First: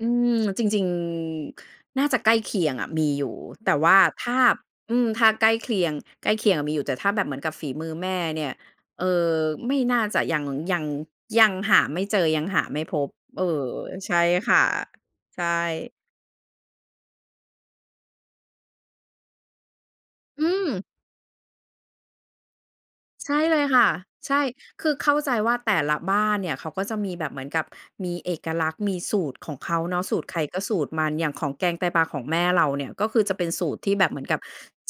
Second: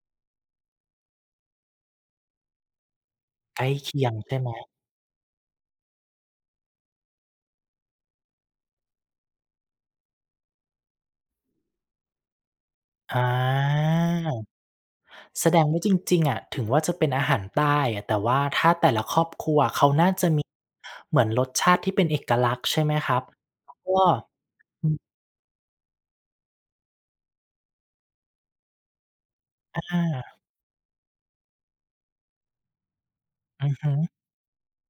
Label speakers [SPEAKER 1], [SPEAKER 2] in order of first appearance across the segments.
[SPEAKER 1] อืม จริง จริง น่าจะใกล้เคียงอะ มีอยู่
[SPEAKER 2] ใกล
[SPEAKER 1] แต
[SPEAKER 2] ้
[SPEAKER 1] ่ว
[SPEAKER 2] เค
[SPEAKER 1] ่า
[SPEAKER 2] ียง
[SPEAKER 1] ถ
[SPEAKER 2] ใ
[SPEAKER 1] ้
[SPEAKER 2] ช
[SPEAKER 1] า
[SPEAKER 2] ่ไหม?
[SPEAKER 1] บ อืม ถ้าใกล้เคลียง ใกล้เคียงอะมีอยู่ แต่ถ้าแบบเหมือนกับฝีมือแม่เนี่ย เอ่อ ไม่น่าจะ ยัง ยัง ยังหาไม่เจอ ยังหาไม่พบ
[SPEAKER 2] อา
[SPEAKER 1] เออ ใช่ค่ะ ใช
[SPEAKER 2] แสดงว่า
[SPEAKER 1] ่
[SPEAKER 2] จริง ๆ อะ ถึงว่า จะเป็นอาหารใต้อะ แต่ว่าถ้าแต่ละครอบครัวเขาน่าจะม
[SPEAKER 1] อ
[SPEAKER 2] ี
[SPEAKER 1] ืม
[SPEAKER 2] เหมือนรสชาติที่เป็นเอกลักษณ์ ใช่ไหมครับ?
[SPEAKER 1] ใช่เลย
[SPEAKER 2] แล้
[SPEAKER 1] ค
[SPEAKER 2] ว
[SPEAKER 1] ่
[SPEAKER 2] ก
[SPEAKER 1] ะ
[SPEAKER 2] ็
[SPEAKER 1] ใช่ ค
[SPEAKER 2] อื
[SPEAKER 1] ือ
[SPEAKER 2] ม
[SPEAKER 1] เข้าใจว่า แต่ละบ้านเนี่ยเขาก็จะมีแบบเหมือนกับมีเอกลักษณ์ มีสูตรของเขา
[SPEAKER 2] อ
[SPEAKER 1] เนาะ สูตรใค
[SPEAKER 2] า
[SPEAKER 1] รก็สูตรมัน อย่างของแกงไตปลาของแม่เราเนี่ยก็คือจะเป็นส
[SPEAKER 2] อ
[SPEAKER 1] ู
[SPEAKER 2] ือ
[SPEAKER 1] ตร
[SPEAKER 2] ฮ
[SPEAKER 1] ที
[SPEAKER 2] ึ
[SPEAKER 1] ่แบบเหมือนกับ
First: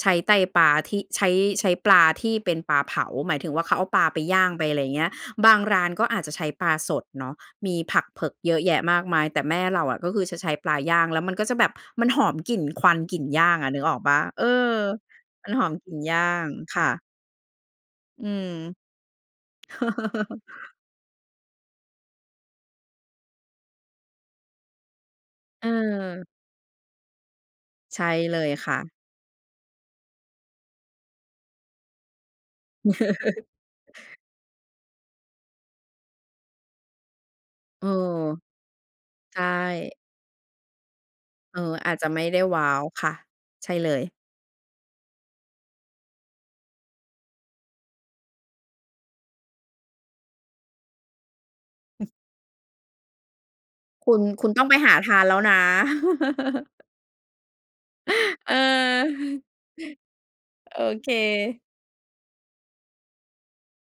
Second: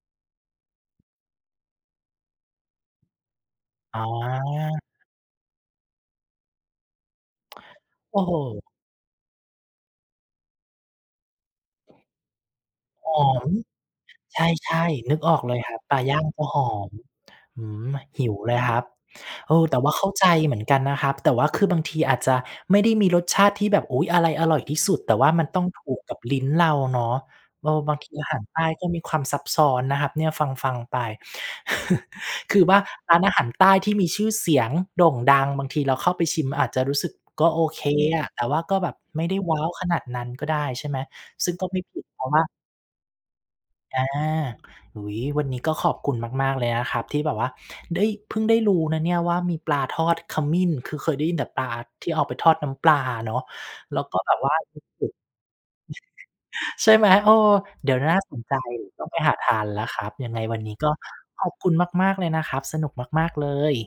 [SPEAKER 1] ใช้ไตปลาที่ ใช้ ใช้ปลาที่เป็นปลาเผา หมายถึงว่า เขาเอาปลาไปย่างไปอะ
[SPEAKER 2] อา
[SPEAKER 1] ไร เงี้ย บางร้านก็อาจจะใช้ปลาสดเนาะ มีผัก
[SPEAKER 2] โอ
[SPEAKER 1] เผ
[SPEAKER 2] ้
[SPEAKER 1] ิ
[SPEAKER 2] โ
[SPEAKER 1] กเยอ
[SPEAKER 2] ฮ
[SPEAKER 1] ะแยะมากมาย แต่แม่เราอะก็คือจะใช้ปลาย่าง แล้วมันก็จะแบบมันหอมกลิ่นควัน
[SPEAKER 2] ห
[SPEAKER 1] กลิ่น
[SPEAKER 2] อ
[SPEAKER 1] ย
[SPEAKER 2] ม
[SPEAKER 1] ่างอะ นึกออกเปล่า?
[SPEAKER 2] ใ
[SPEAKER 1] เออ
[SPEAKER 2] ช่ ๆ นึกออก
[SPEAKER 1] มั
[SPEAKER 2] เ
[SPEAKER 1] น
[SPEAKER 2] ลย
[SPEAKER 1] หอ
[SPEAKER 2] ค
[SPEAKER 1] ม
[SPEAKER 2] รับ
[SPEAKER 1] กลิ
[SPEAKER 2] ป
[SPEAKER 1] ่
[SPEAKER 2] ล
[SPEAKER 1] น
[SPEAKER 2] าย
[SPEAKER 1] ย
[SPEAKER 2] ่
[SPEAKER 1] ่า
[SPEAKER 2] างก็
[SPEAKER 1] ง
[SPEAKER 2] หอ
[SPEAKER 1] ค่
[SPEAKER 2] ม
[SPEAKER 1] ะ
[SPEAKER 2] อื้อฮือ ห
[SPEAKER 1] อื
[SPEAKER 2] ิวเ
[SPEAKER 1] ม
[SPEAKER 2] ลยครับ เออ แต่ว่าเข้าใจเหมือนกันนะครับ แต่ว่าคือบางทีอาจจะไม่ได้มีรสชาติที่แบบ อุ๊ย อะไรอร่อยที่สุด แต่ว่ามันต้องถูกกับ
[SPEAKER 1] เออ
[SPEAKER 2] ลิ้นเราเนาะ เออ บา
[SPEAKER 1] ใ
[SPEAKER 2] ง
[SPEAKER 1] ช
[SPEAKER 2] ท
[SPEAKER 1] ่
[SPEAKER 2] ีอา
[SPEAKER 1] เ
[SPEAKER 2] ห
[SPEAKER 1] ล
[SPEAKER 2] าร
[SPEAKER 1] ย
[SPEAKER 2] ใต้
[SPEAKER 1] ค่
[SPEAKER 2] ก็
[SPEAKER 1] ะ
[SPEAKER 2] มีความซับซ้อนนะครับเนี่ย ฟัง ๆ ไป คือว่า ร้านอาหารใต้ที่มีชื่อเสียงโด่งดัง บางทีเราเข้าไปชิมอาจจะรู้สึก "ก็โอเค
[SPEAKER 1] เออ
[SPEAKER 2] อะ" แต่ว่าก็แบบไม่ได
[SPEAKER 1] ใช
[SPEAKER 2] ้
[SPEAKER 1] ่
[SPEAKER 2] ว้าวขนาดนั้นก็ได้ ใช่ไหม? ซึ่
[SPEAKER 1] เ
[SPEAKER 2] ง
[SPEAKER 1] ออ
[SPEAKER 2] ก็ไม่
[SPEAKER 1] อา
[SPEAKER 2] ผ
[SPEAKER 1] จ
[SPEAKER 2] ิ
[SPEAKER 1] จ
[SPEAKER 2] ด
[SPEAKER 1] ะ
[SPEAKER 2] เ
[SPEAKER 1] ไ
[SPEAKER 2] พ
[SPEAKER 1] ม
[SPEAKER 2] ร
[SPEAKER 1] ่
[SPEAKER 2] าะ
[SPEAKER 1] ไ
[SPEAKER 2] ว
[SPEAKER 1] ด้
[SPEAKER 2] ่า
[SPEAKER 1] ว้าว ค่ะ ใช่เล
[SPEAKER 2] อา
[SPEAKER 1] ย
[SPEAKER 2] อุ๊ย วันนี้ก็ขอบคุณมาก ๆ เลยนะครับที่แบบว่าได้ เพิ่งได้รู้นะเนี่ยว่า มีปลาทอดขมิ้น คือเคยได้ยินแต่ปลา
[SPEAKER 1] อ
[SPEAKER 2] ท
[SPEAKER 1] ืม
[SPEAKER 2] ี่เอาไปทอดน้ำปลาอะเนาะ แล้ว
[SPEAKER 1] ค
[SPEAKER 2] ก
[SPEAKER 1] ุ
[SPEAKER 2] ็
[SPEAKER 1] ณ
[SPEAKER 2] แบบ
[SPEAKER 1] คุ
[SPEAKER 2] ว
[SPEAKER 1] ณ
[SPEAKER 2] ่า
[SPEAKER 1] ต้องไปหาทานแล้วนะ
[SPEAKER 2] ใช่ไหม? เออ เดี๋ยว น่าสน
[SPEAKER 1] เ
[SPEAKER 2] ใ
[SPEAKER 1] อ
[SPEAKER 2] จ
[SPEAKER 1] อ
[SPEAKER 2] ต้องไปหาทานแล้วครับ ยังไงวันนี้
[SPEAKER 1] โอ
[SPEAKER 2] ก็
[SPEAKER 1] เ
[SPEAKER 2] ขอบ
[SPEAKER 1] ค
[SPEAKER 2] คุณมาก ๆ เลยนะครับ สนุกมาก ๆ เลย